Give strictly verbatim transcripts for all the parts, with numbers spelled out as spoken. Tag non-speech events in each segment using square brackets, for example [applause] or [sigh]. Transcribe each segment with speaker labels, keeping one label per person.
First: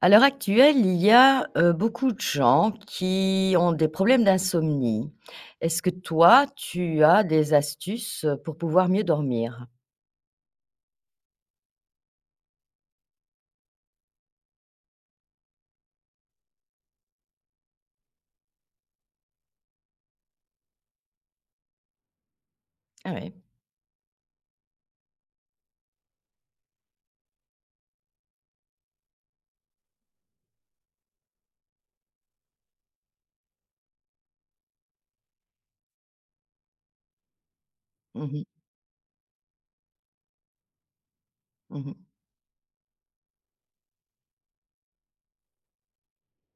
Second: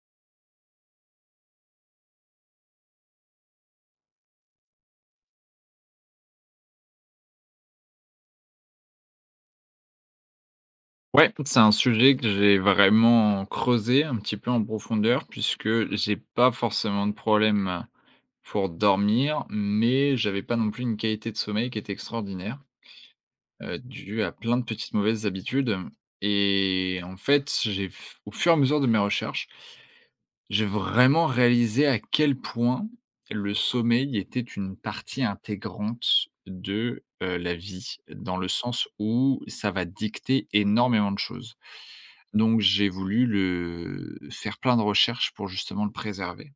Speaker 1: À l'heure actuelle, il y a, heu, beaucoup de gens qui ont des problèmes d'insomnie. Est-ce que toi, tu as des astuces, heu, pour pouvoir mieux dormir?
Speaker 2: Ouais, c'est un sujet que j'ai vraiment creusé un petit peu en profondeur puisque j'ai pas forcément de problème pour dormir, mais j'avais pas non plus une qualité de sommeil qui était extraordinaire,
Speaker 1: Ah ouais.
Speaker 2: heu, due à plein de petites mauvaises habitudes. Et en fait, j'ai f au fur et à mesure de mes recherches, j'ai vraiment réalisé à quel point le sommeil était une partie intégrante de, heu, la vie,
Speaker 1: Mmh
Speaker 2: dans
Speaker 1: mh.
Speaker 2: le sens où ça va dicter énormément de choses.
Speaker 1: Mmh.
Speaker 2: Donc j'ai voulu le faire plein de recherches pour justement le préserver.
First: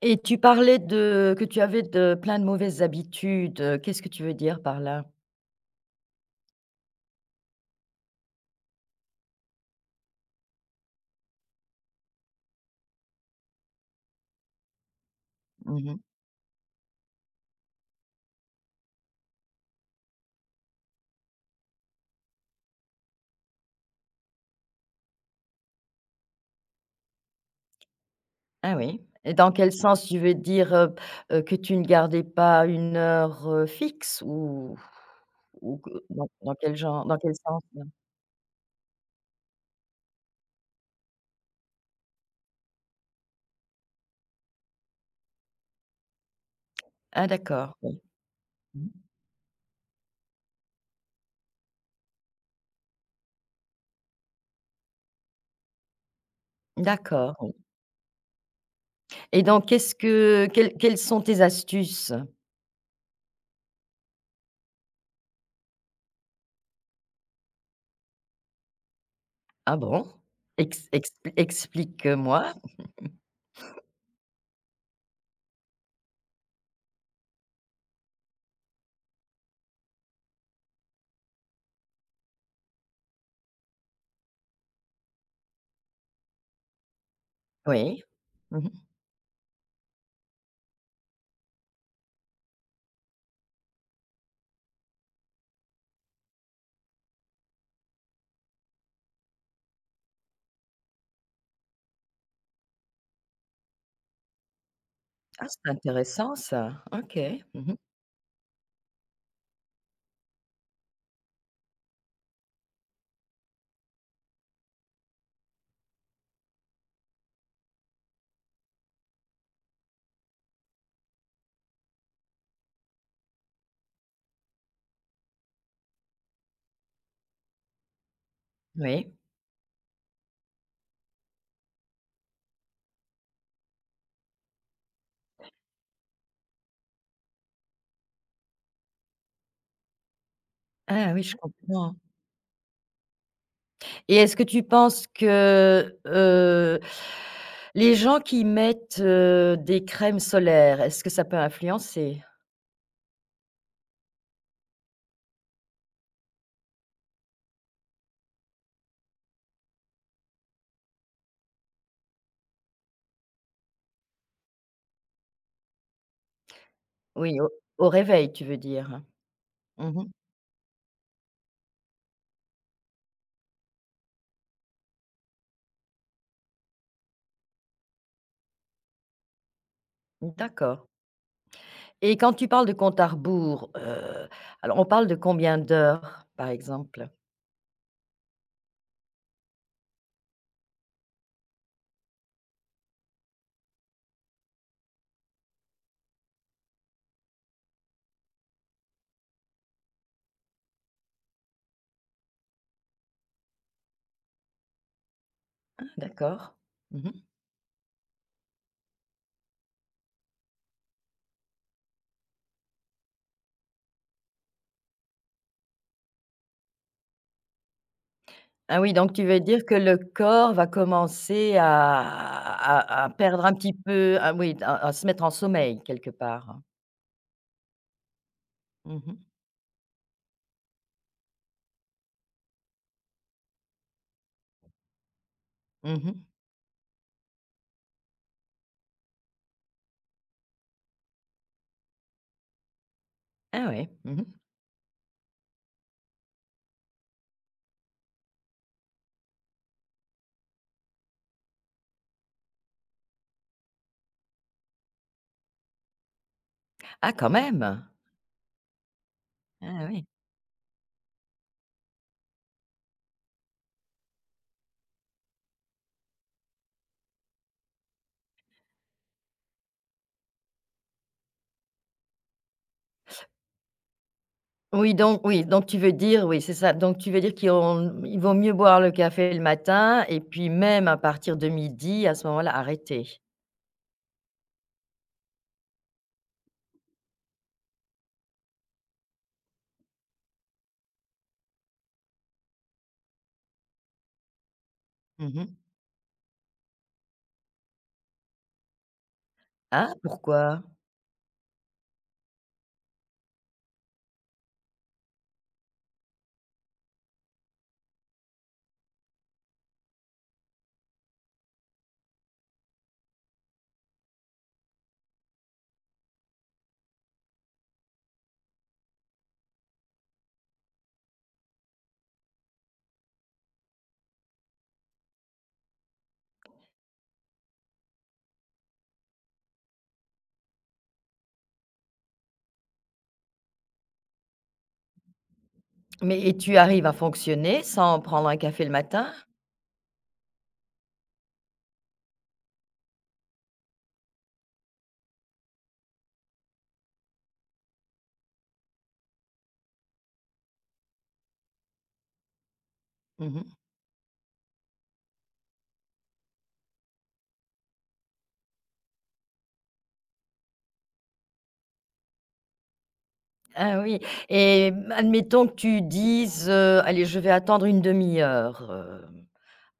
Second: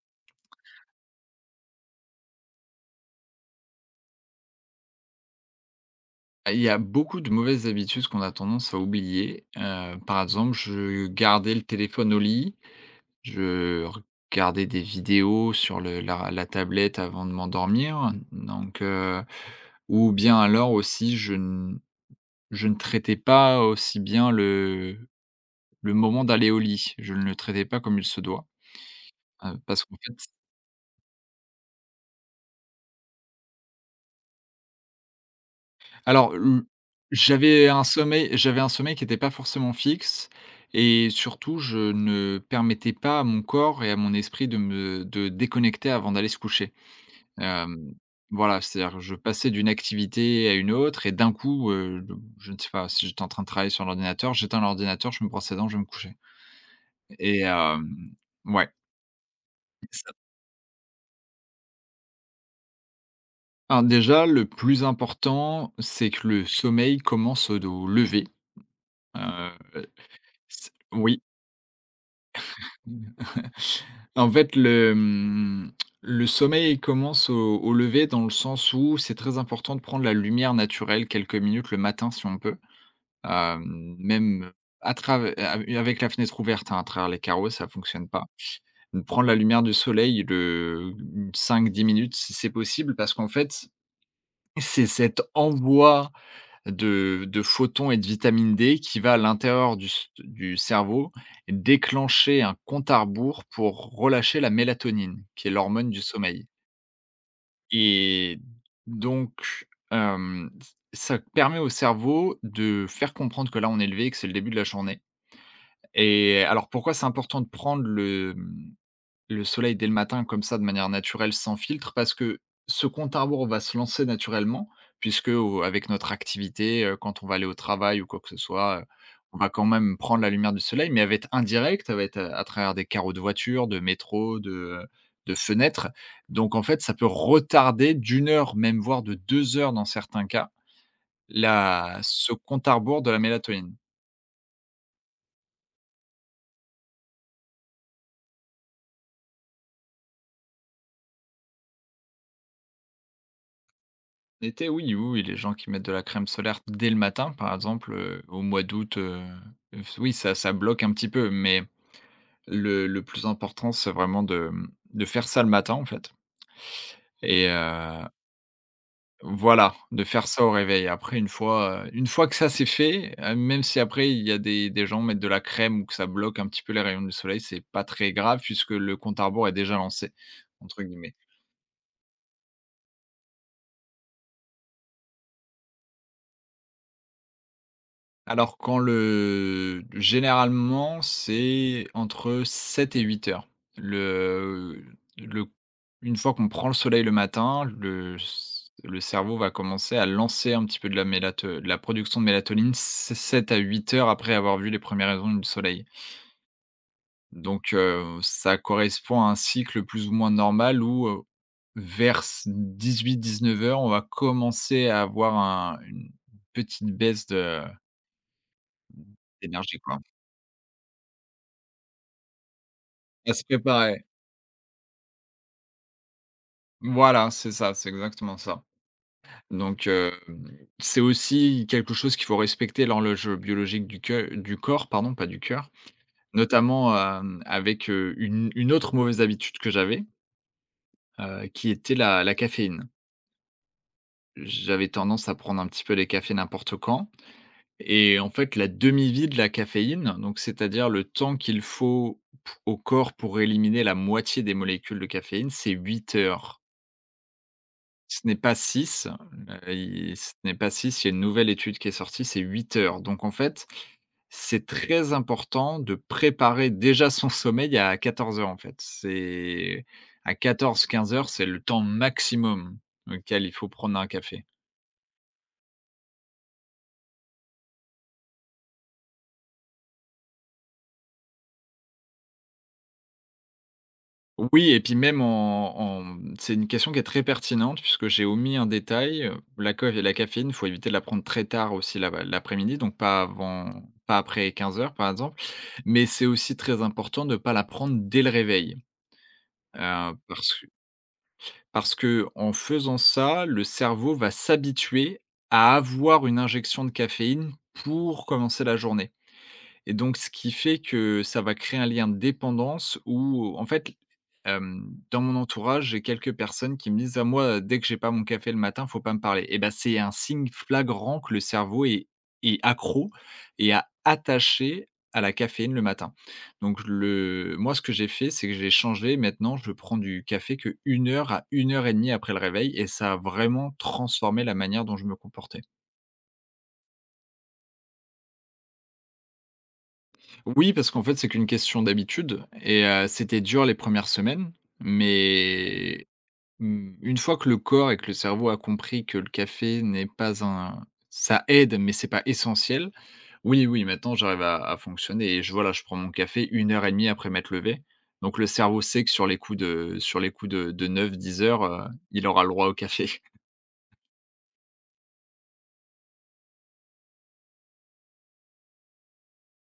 Speaker 1: Et tu parlais de que tu avais de plein de mauvaises habitudes, heu, qu'est-ce que tu veux dire par là?
Speaker 2: Ah, il y a beaucoup de mauvaises habitudes qu'on a tendance à oublier. Heu, par exemple, je gardais le téléphone au lit, je regardais des vidéos sur
Speaker 1: Mmh.
Speaker 2: le la la tablette avant de m'endormir, donc. Ou bien alors aussi je n je ne traitais pas aussi bien le le moment d'aller au lit. Je ne le traitais pas comme il se doit,
Speaker 1: Ah oui. Et
Speaker 2: heu,
Speaker 1: dans quel
Speaker 2: parce qu'en
Speaker 1: sens?
Speaker 2: fait
Speaker 1: Tu veux dire, heu heu, que tu ne gardais pas une heure, heu, fixe ou ou que dans
Speaker 2: alors,
Speaker 1: dans
Speaker 2: l
Speaker 1: quel genre dans quel sens
Speaker 2: j'avais un
Speaker 1: là?
Speaker 2: sommeil j'avais un sommeil qui n'était pas forcément fixe, et surtout je ne permettais pas à mon corps et à mon esprit de me de déconnecter avant d'aller se coucher.
Speaker 1: Ah d'accord,
Speaker 2: Hem,
Speaker 1: oui.
Speaker 2: voilà,
Speaker 1: Mmh.
Speaker 2: c'est-à-dire que je passais d'une activité à une autre et d'un coup, heu, je ne sais pas, si j'étais en train de travailler sur l'ordinateur, j'éteins l'ordinateur, je me brosse les dents, je me couchais. Et
Speaker 1: D'accord.
Speaker 2: hem, ouais,
Speaker 1: Et donc qu'est-ce
Speaker 2: ça.
Speaker 1: que quelles quelles sont tes astuces?
Speaker 2: Alors déjà, le plus important, c'est que le sommeil commence au lever, heu,
Speaker 1: Ah bon?
Speaker 2: c
Speaker 1: Ex
Speaker 2: oui.
Speaker 1: expli Explique-moi.
Speaker 2: [laughs] En fait, le, mmh, le sommeil commence au au lever, dans le sens où c'est très important de prendre la lumière naturelle quelques minutes le matin si on peut. Hem, même à travers avec la fenêtre ouverte, hein, à travers les carreaux, ça
Speaker 1: Oui.
Speaker 2: fonctionne pas.
Speaker 1: Mmh.
Speaker 2: Prendre la lumière du soleil, le mmh, cinq dix minutes si c'est possible, parce qu'en fait c'est cet envoi de de photons et de vitamine D qui va à l'intérieur du c du cerveau déclencher un compte à rebours pour relâcher la mélatonine,
Speaker 1: Ah,
Speaker 2: qui est
Speaker 1: c'est
Speaker 2: l'hormone du
Speaker 1: intéressant
Speaker 2: sommeil.
Speaker 1: ça. OK. Mmh.
Speaker 2: Et donc hem, ça permet au cerveau de faire comprendre que là, on est levé, que c'est le début de la journée. Et alors pourquoi c'est important de prendre le, mmh le soleil dès le matin comme ça, de manière naturelle sans filtre, parce que ce compte à rebours va se lancer naturellement, puisque au avec notre activité, heu, quand on va aller au travail ou quoi que ce soit, heu,
Speaker 1: Oui.
Speaker 2: on va quand même prendre la lumière du soleil, mais elle va être indirecte, elle va être, heu, à travers des carreaux de voiture, de métro, de, de fenêtres. Donc en fait, ça peut retarder d'une heure, même voire de deux heures dans certains cas,
Speaker 1: Ah oui, je comprends.
Speaker 2: la ce compte à rebours de la mélatonine.
Speaker 1: Et est-ce que tu penses que, heu, les gens qui mettent, heu, des crèmes solaires, est-ce que ça peut influencer?
Speaker 2: L'été, oui, oui, oui, les gens qui mettent de la crème solaire dès le matin, par exemple, heu, au mois d'août, heu, f oui, ça ça bloque un petit peu, mais le le plus important, c'est vraiment de, mmh, de faire ça le matin, en fait.
Speaker 1: Oui,
Speaker 2: Et
Speaker 1: au au
Speaker 2: heu,
Speaker 1: réveil, tu veux dire?
Speaker 2: voilà,
Speaker 1: Mmh.
Speaker 2: de faire ça au réveil. Après une fois, heu, une fois que ça c'est fait, heu, même si après il y a des des gens mettent de la crème ou que ça bloque un petit peu les rayons du soleil, c'est pas très grave puisque le compte à rebours est déjà lancé,
Speaker 1: D'accord.
Speaker 2: entre guillemets.
Speaker 1: Et quand tu parles de compte à rebours, heu, alors on parle de combien d'heures, par exemple?
Speaker 2: Alors quand le généralement, c'est entre sept et huit heures. Le le Une fois qu'on prend le soleil le matin, le c le cerveau va commencer à lancer un petit peu de la mélato de la production de mélatonine sept à huit heures après avoir vu les premières rayons du soleil.
Speaker 1: D'accord. Mmh.
Speaker 2: Donc heu, ça correspond à un cycle plus ou moins normal où, heu, vers dix-huit dix-neuf heures, on va commencer à avoir un une petite baisse de
Speaker 1: Ah oui, donc tu veux dire que
Speaker 2: d'énergie,
Speaker 1: le
Speaker 2: quoi.
Speaker 1: corps va commencer à à à
Speaker 2: À se
Speaker 1: perdre un petit
Speaker 2: préparer.
Speaker 1: peu, ah oui, à à se mettre en sommeil quelque part?
Speaker 2: Voilà, c'est ça, c'est exactement ça.
Speaker 1: Mmh mh.
Speaker 2: Donc, hem, c'est aussi quelque chose qu'il faut respecter, l'horloge biologique du cœur, du corps, pardon, pas du cœur.
Speaker 1: Mmh.
Speaker 2: Notamment, hem, avec, heu, une une autre mauvaise habitude que j'avais, heu, qui était la la caféine.
Speaker 1: Ah oui. Mmh.
Speaker 2: J'avais tendance à prendre un petit peu les cafés n'importe quand, et en fait, la demi-vie de la caféine, donc c'est-à-dire le temps qu'il faut p au corps pour éliminer la moitié des molécules de caféine, c'est huit heures.
Speaker 1: Ah quand même!
Speaker 2: Ce n'est pas six. Heu,
Speaker 1: Ah oui.
Speaker 2: il Ce n'est pas six. Il y a une nouvelle étude qui est sortie, c'est huit heures. Donc en fait, c'est très important de préparer déjà son [laughs] sommeil à quatorze heures en fait. C'est à quatorze quinze heures, c'est le temps maximum auquel il faut prendre un café.
Speaker 1: Oui donc oui, donc tu veux dire, oui, c'est ça, donc tu veux dire qu'ils ont il vaut mieux boire le café le matin et puis même à partir de midi à ce moment-là, arrêter?
Speaker 2: Oui, et puis même en en, mmh, c'est une question qui est très pertinente puisque j'ai omis un détail, heu, la coff la caféine, il faut éviter de la prendre très tard aussi la l'après-midi, donc pas avant pas après quinze heures, par exemple.
Speaker 1: Mmh.
Speaker 2: Mais c'est aussi très important de ne pas la prendre dès le réveil,
Speaker 1: Ah
Speaker 2: heu, parce
Speaker 1: pourquoi?
Speaker 2: que parce qu'en faisant ça, le cerveau va s'habituer à avoir une injection de caféine pour commencer la journée. Et donc ce qui fait que ça va créer un lien de dépendance où en fait, hem, dans mon entourage, j'ai quelques personnes qui me disent: à moi, dès que j'ai pas mon café le matin, faut pas me parler» et ben, c'est un signe flagrant que le cerveau est est accro et a attaché à la caféine le matin. Donc le moi, ce que j'ai fait, c'est que j'ai changé. Maintenant, je prends du café que une heure à une heure et demie après le réveil et ça a vraiment transformé la manière dont je me comportais.
Speaker 1: Mais et tu arrives à fonctionner sans prendre un café le matin?
Speaker 2: Oui, parce qu'en fait, c'est qu'une question d'habitude et heu, c'était dur les premières semaines, mais mmh, une fois que le corps et que le cerveau a compris que le café n'est pas un ça aide, mais c'est pas essentiel.
Speaker 1: Mmh.
Speaker 2: Oui, oui, maintenant j'arrive à à fonctionner et je voilà, je prends mon café une heure et demie après m'être levé. Donc le cerveau sait que sur les coups de sur les coups de de neuf dix heures, heu, il aura le droit au café.
Speaker 1: Ah oui. Et mmh, admettons que tu dises, heu: «Allez, je vais attendre une demi heure», hem,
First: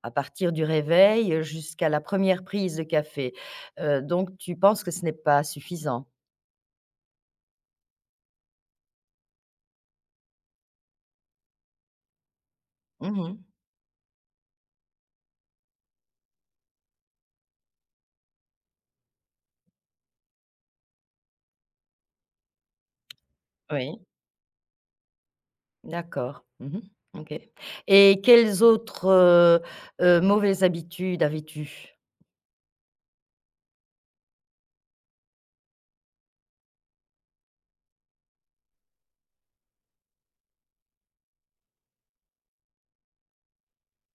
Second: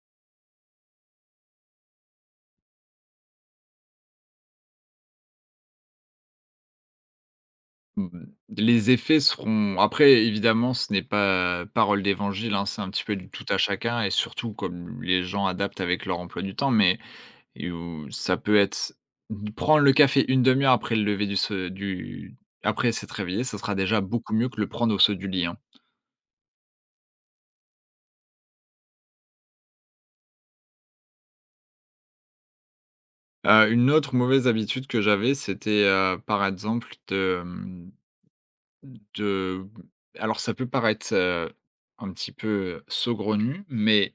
Speaker 1: à partir du réveil, jusqu'à la première prise de café. Heu, donc tu penses que ce n'est pas suffisant?
Speaker 2: Mmh, les effets seront après, évidemment ce n'est pas parole d'évangile, hein, c'est un petit peu du
Speaker 1: Mmh.
Speaker 2: tout à chacun et surtout comme les gens adaptent avec leur emploi du temps, mais et où ça peut être, mmh, prendre le café une demi heure après le lever du se du après s'être réveillé, ça sera
Speaker 1: Oui,
Speaker 2: déjà beaucoup mieux que le prendre au saut du lit, hein.
Speaker 1: d'accord. Mmh. OK. Et quelles autres, heu heu, mauvaises habitudes avais-tu?
Speaker 2: Heu, une autre mauvaise habitude que j'avais, c'était, heu, par exemple de, mmh, de alors ça peut paraître, heu, un petit peu, heu, saugrenu, mais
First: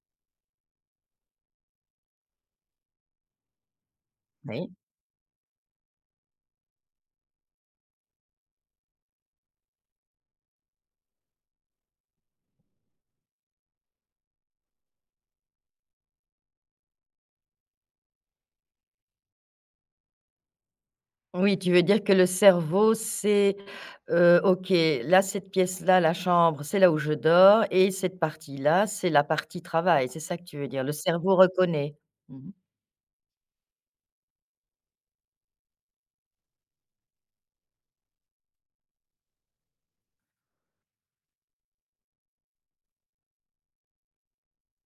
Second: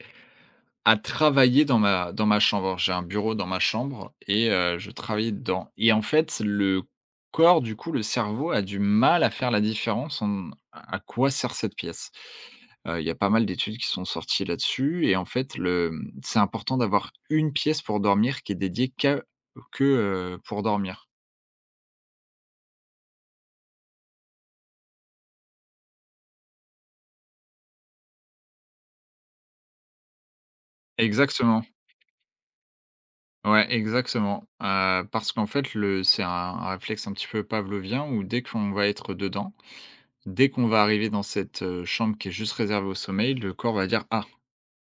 Speaker 2: à travailler dans ma dans ma chambre. J'ai un bureau dans ma chambre et
Speaker 1: Oui.
Speaker 2: heu, je travaillais dedans et en fait, le corps, du coup, le cerveau a du mal à faire la différence en à quoi sert cette pièce. Heu, il y a pas mal d'études qui sont sorties là-dessus et en fait, le, mmh, c'est important d'avoir une pièce pour dormir qui est dédiée qu'à que, heu, pour dormir.
Speaker 1: Oui, tu veux dire que le cerveau, c'est, heu, OK, là, cette pièce-là, la chambre, c'est là où je dors et cette partie-là, c'est la partie travail. C'est ça que tu veux dire? Le cerveau
Speaker 2: Exactement.
Speaker 1: reconnaît? Mmh mh.
Speaker 2: Ouais, exactement, heu, parce qu'en fait, le c'est un un réflexe un petit peu pavlovien où dès qu'on va être dedans. Dès qu'on va arriver dans cette, heu, chambre qui est juste réservée au sommeil, le corps va dire: «Ah,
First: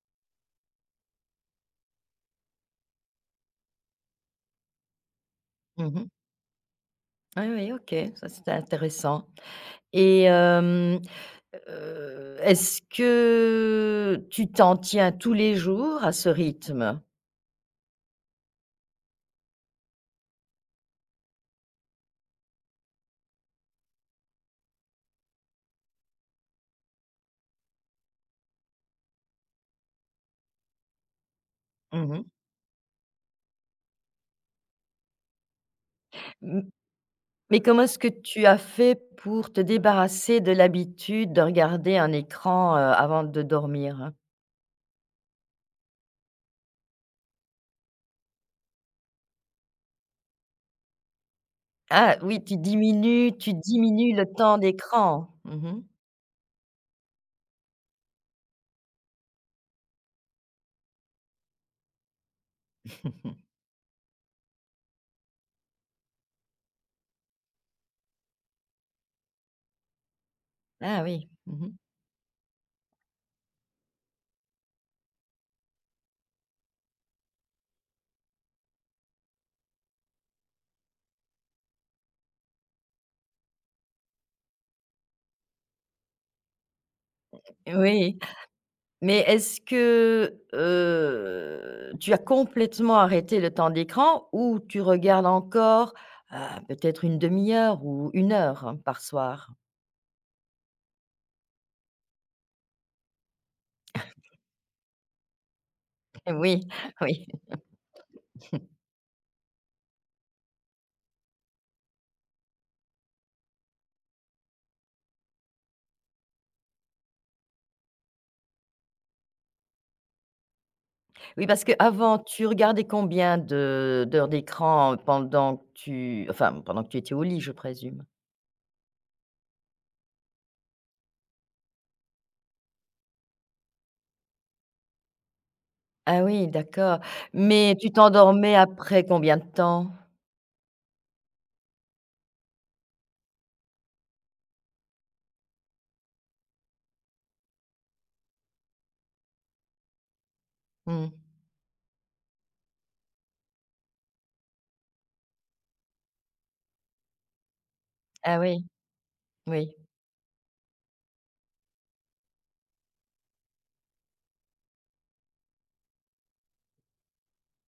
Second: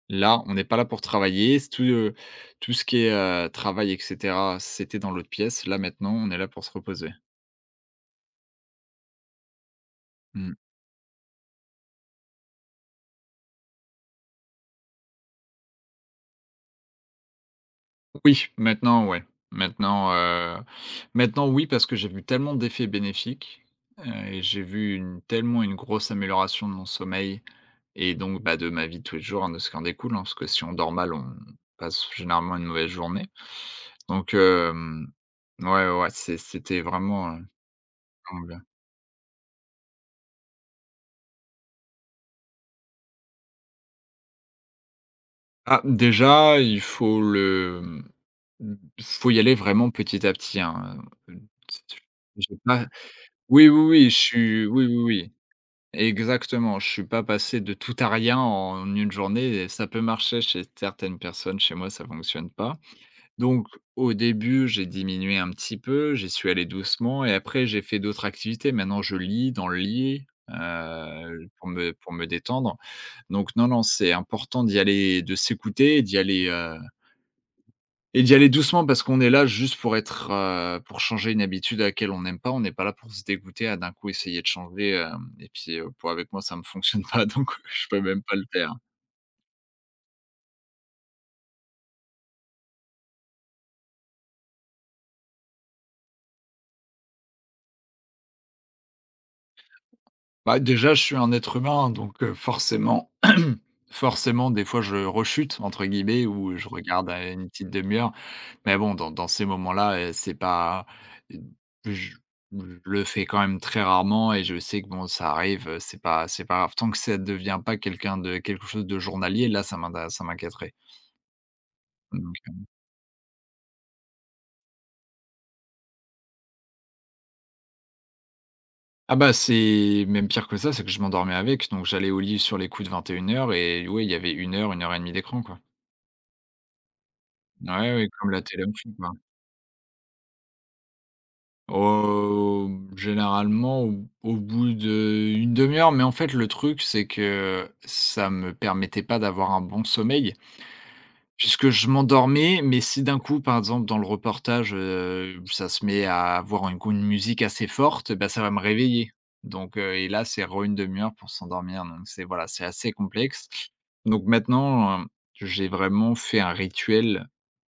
Speaker 2: là, on n'est pas là pour travailler, s tout, heu, tout ce qui est, heu, travail et cetera, c'était dans l'autre pièce. Là,
Speaker 1: Mmh.
Speaker 2: maintenant, on est là pour se reposer».
Speaker 1: Oui, oui, OK, ça, c'est intéressant. Et
Speaker 2: Mmh.
Speaker 1: hem, heu, est-ce que tu t'en tiens tous les jours à ce rythme?
Speaker 2: Oui, maintenant, ouais. Maintenant, heu, maintenant, oui, parce que j'ai vu tellement d'effets bénéfiques, heu et j'ai vu une tellement une grosse amélioration de mon sommeil. Et donc, bah, de ma vie de tous les jours, hein, de ce qui en découle, hein, parce que si on dort mal, on passe
Speaker 1: Mmh.
Speaker 2: généralement une mauvaise journée. Donc, hem, ouais, ouais, ouais, c'est
Speaker 1: M
Speaker 2: c'était vraiment, heu,
Speaker 1: Mais comment est-ce que
Speaker 2: comment
Speaker 1: tu as
Speaker 2: dire?
Speaker 1: fait pour te débarrasser de l'habitude de regarder un écran, heu, avant de dormir?
Speaker 2: Ah, déjà, il faut le, mmh, mmh, faut y aller vraiment petit à petit, hein,
Speaker 1: Ah oui,
Speaker 2: j'ai
Speaker 1: tu
Speaker 2: pas
Speaker 1: diminues tu
Speaker 2: oui, oui, oui,
Speaker 1: diminues
Speaker 2: je
Speaker 1: le temps
Speaker 2: suis oui, oui,
Speaker 1: d'écran.
Speaker 2: oui,
Speaker 1: Mmh.
Speaker 2: exactement. Je suis pas passé de tout à rien en une journée et ça peut marcher chez certaines personnes, chez moi, ça fonctionne pas.
Speaker 1: [laughs]
Speaker 2: Donc au début, j'ai diminué un petit peu, j'y suis allé doucement et après j'ai fait d'autres activités. Maintenant, je lis dans le lit,
Speaker 1: Ah oui.
Speaker 2: heu, pour
Speaker 1: Mmh.
Speaker 2: me pour me détendre. Donc non, non, c'est important d'y aller, de s'écouter et d'y aller, heu et d'y aller doucement parce qu'on est là juste pour être, heu, pour changer une habitude à laquelle on n'aime pas. On n'est pas là pour se dégoûter, à d'un coup essayer de changer, hem et puis, heu, pour avec moi, ça ne me fonctionne [laughs] pas, donc je peux
Speaker 1: Oui,
Speaker 2: même pas le faire.
Speaker 1: mais est-ce que, heu, tu as complètement arrêté le temps d'écran ou tu regardes encore, heu, peut-être une demi heure ou une heure hein, par soir?
Speaker 2: Bah, déjà, je suis un être humain, donc heu, forcément [clears throat] forcément, des fois, je «rechute» entre guillemets
Speaker 1: Eh
Speaker 2: ou
Speaker 1: oui,
Speaker 2: je
Speaker 1: [laughs]
Speaker 2: regarde
Speaker 1: oui.
Speaker 2: à une petite demi heure. Mais bon, dans dans ces moments-là, heu, c'est pas je je le fais quand même très rarement et je sais que bon, ça arrive, heu, c'est pas c'est pas grave. Tant que ça ne devient pas quelqu'un de quelque chose de journalier, là, ça m'inté ça m'inquiéterait.
Speaker 1: Oui, parce qu'avant,
Speaker 2: Donc
Speaker 1: tu
Speaker 2: heu
Speaker 1: regardais combien de d'heures d'écran pendant que tu, enfin, pendant que tu étais au lit, je présume?
Speaker 2: ah bah, c'est même pire que ça, c'est que je m'endormais avec. Donc j'allais au lit sur les coups de vingt et une heures et ouais, il y avait une heure, une heure et demie d'écran, quoi.
Speaker 1: Ah oui, d'accord, mais tu
Speaker 2: Ouais, ouais, comme la
Speaker 1: t'endormais
Speaker 2: télé en
Speaker 1: après combien de temps?
Speaker 2: Heu, généralement au au bout d'une demi-heure, mais en fait le truc c'est que ça me permettait pas d'avoir un bon sommeil,
Speaker 1: Mmh.
Speaker 2: puisque je m'endormais, mais si d'un coup par exemple dans le reportage, heu, ça se met à avoir un une musique assez forte, bah,
Speaker 1: Ah
Speaker 2: ça va me
Speaker 1: oui,
Speaker 2: réveiller.
Speaker 1: oui,
Speaker 2: Donc, heu, et là c'est re une demi-heure pour s'endormir, donc c'est voilà, c'est assez complexe. Donc maintenant, heu, j'ai vraiment fait un rituel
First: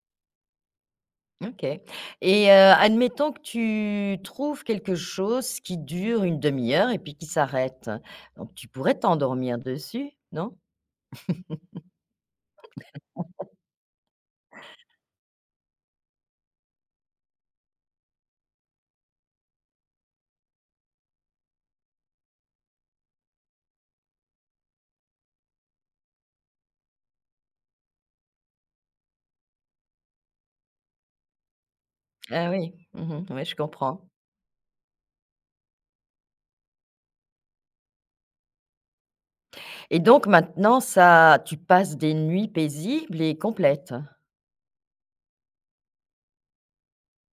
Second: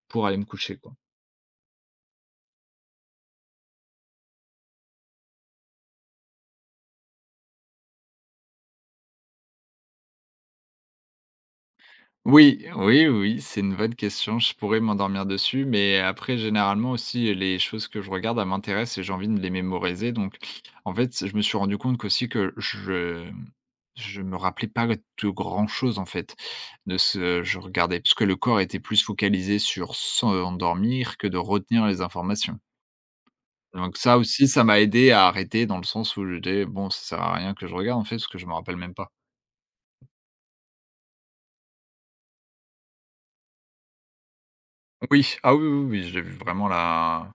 Speaker 2: pour aller me coucher, quoi.
Speaker 1: OK. Et heu, admettons que tu trouves quelque chose qui dure une demi heure et puis qui s'arrête. Donc tu pourrais t'endormir dessus, non?
Speaker 2: Oui, oui, oui, c'est une bonne question. Je pourrais m'endormir dessus, mais après, généralement aussi, les choses que je regarde, elles m'intéressent et j'ai envie de les mémoriser. Donc, en fait, je me suis rendu compte qu'aussi que je je me rappelais pas de grand-chose, en fait, de ce que je regardais, puisque le corps était plus focalisé sur s'endormir que de retenir les
Speaker 1: Ah
Speaker 2: informations.
Speaker 1: oui, mmh, ouais, je
Speaker 2: Donc
Speaker 1: comprends.
Speaker 2: ça aussi, ça m'a aidé à arrêter dans le sens où j'étais: «Bon, ça sert à rien que je regarde, en fait, parce que je me rappelle même pas».
Speaker 1: Et donc maintenant ça, tu passes des nuits paisibles et complètes?
Speaker 2: Oui, ah oui, oui, oui, j'ai vu vraiment la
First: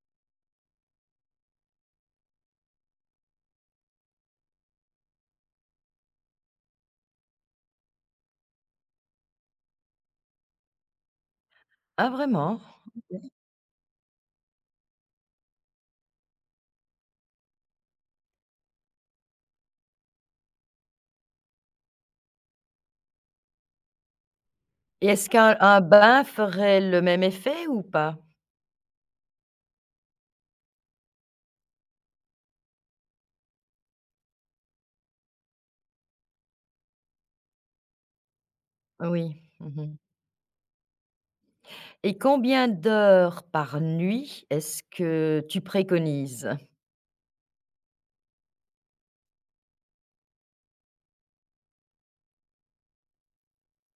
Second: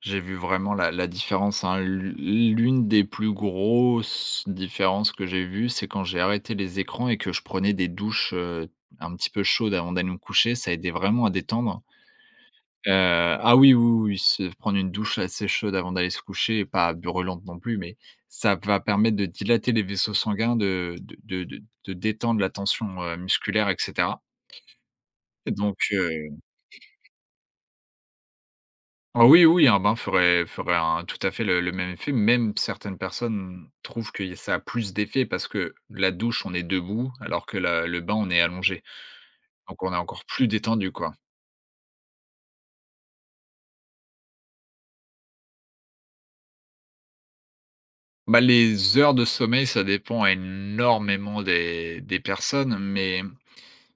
Speaker 2: j'ai vu vraiment la la différence, hein. L'u l'une des plus grosses différences que j'ai vues, c'est quand j'ai arrêté les écrans et que je prenais des douches, heu, un petit peu chaudes avant d'aller me coucher, ça aidait vraiment à détendre.
Speaker 1: Ah vraiment?
Speaker 2: Heu,
Speaker 1: OK.
Speaker 2: ah oui, oui, oui, oui, se prendre une douche assez chaude avant d'aller se coucher, pas brûlante non plus, mais ça va permettre de dilater les vaisseaux sanguins, de de de de de détendre la tension, heu, musculaire et cetera.
Speaker 1: Et est-ce qu'un
Speaker 2: Donc
Speaker 1: un bain ferait le même effet ou pas?
Speaker 2: ah oui, oui, un bain ferait ferait un tout à fait le le même effet. Même certaines personnes trouvent que ça a plus d'effet parce que la douche, on est debout, alors que la le bain, on est allongé.
Speaker 1: Oui,
Speaker 2: Donc on
Speaker 1: mmh.
Speaker 2: est encore plus détendu, quoi.
Speaker 1: Et combien d'heures par nuit est-ce que tu préconises?
Speaker 2: Bah, les heures de sommeil, ça dépend énormément des des personnes, mais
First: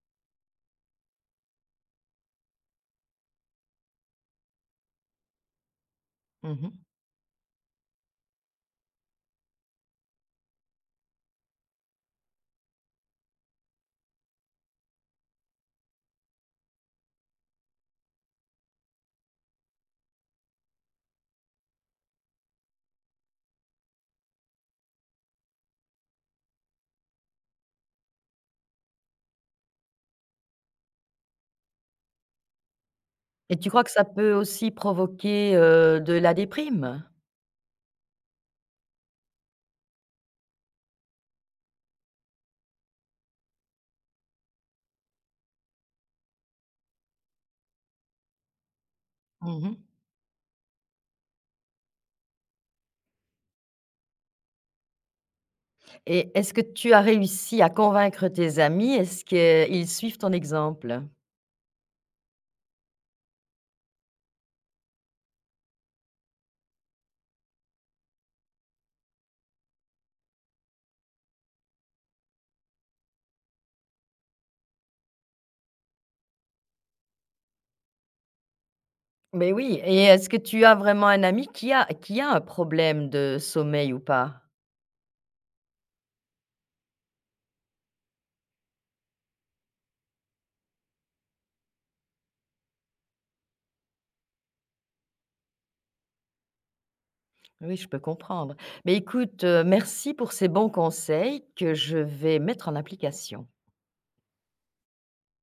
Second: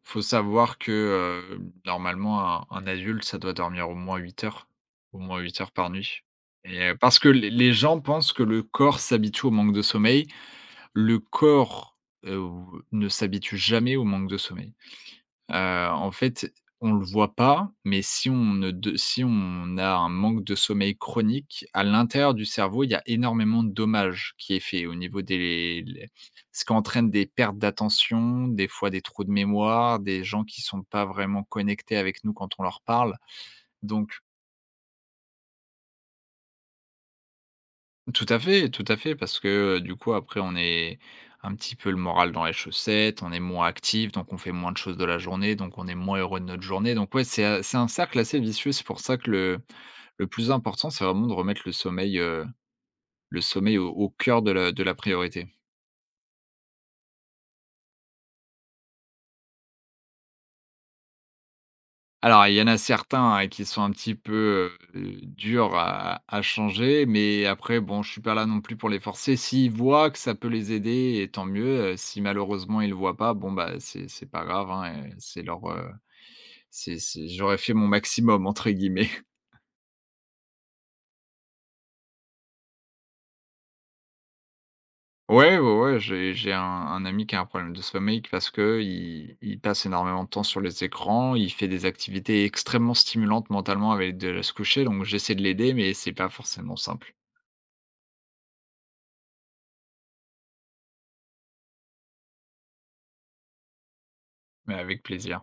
Speaker 2: faut savoir que, heu, normalement, un un adulte, ça doit dormir au moins huit heures, au moins huit heures par nuit et
Speaker 1: Mmh.
Speaker 2: heu, parce que les les gens pensent que le corps s'habitue au manque de sommeil le corps, heu, ne s'habitue jamais au manque de sommeil. Heu, en fait, on le voit pas, mais si on ne de si on a un manque de sommeil chronique, à l'intérieur du cerveau, il y a énormément de dommages qui est fait au niveau des les ce qui entraîne des pertes d'attention, des fois des trous de mémoire, des gens qui sont pas vraiment connectés avec nous quand on leur parle,
Speaker 1: Et tu crois que ça
Speaker 2: donc
Speaker 1: peut aussi provoquer, heu, de la déprime?
Speaker 2: tout à fait, tout à fait, parce que, heu, du coup, après, on est un petit peu le moral dans les chaussettes, on est moins actif, donc on fait moins de choses de la journée, donc on est moins heureux de notre journée. Donc ouais, c'est a c'est un cercle assez vicieux. C'est pour ça que le
Speaker 1: Mmh.
Speaker 2: le plus important, c'est vraiment de remettre le sommeil, heu, le sommeil au au cœur de la de la priorité.
Speaker 1: Et est-ce que tu as réussi à convaincre tes amis? Est-ce qu'ils suivent ton exemple?
Speaker 2: Alors, il y en a certains, heu, qui sont un petit peu, heu, durs à à changer, mais après bon, je suis pas là non plus pour les forcer. S'ils voient que ça peut les aider et tant mieux, heu, si malheureusement ils le voient pas, bon bah, c'est c'est pas grave, hein, heu, c'est leur, heu, c'est c'est «j'aurais fait mon maximum» entre guillemets. [laughs]
Speaker 1: Mais oui. Et est-ce que tu as vraiment un ami qui a qui a un problème de sommeil ou pas?
Speaker 2: Ouais, ouais, ouais, j'ai j'ai un un ami qui a un problème de sommeil q parce qu'il il il passe énormément de temps sur les écrans, il fait des activités extrêmement stimulantes mentalement avec de se coucher, donc j'essaie de l'aider, mais c'est pas forcément simple.
Speaker 1: Oui, je peux comprendre. Mais écoute, heu, merci pour ces bons conseils que je vais mettre en application.
Speaker 2: Mais avec plaisir.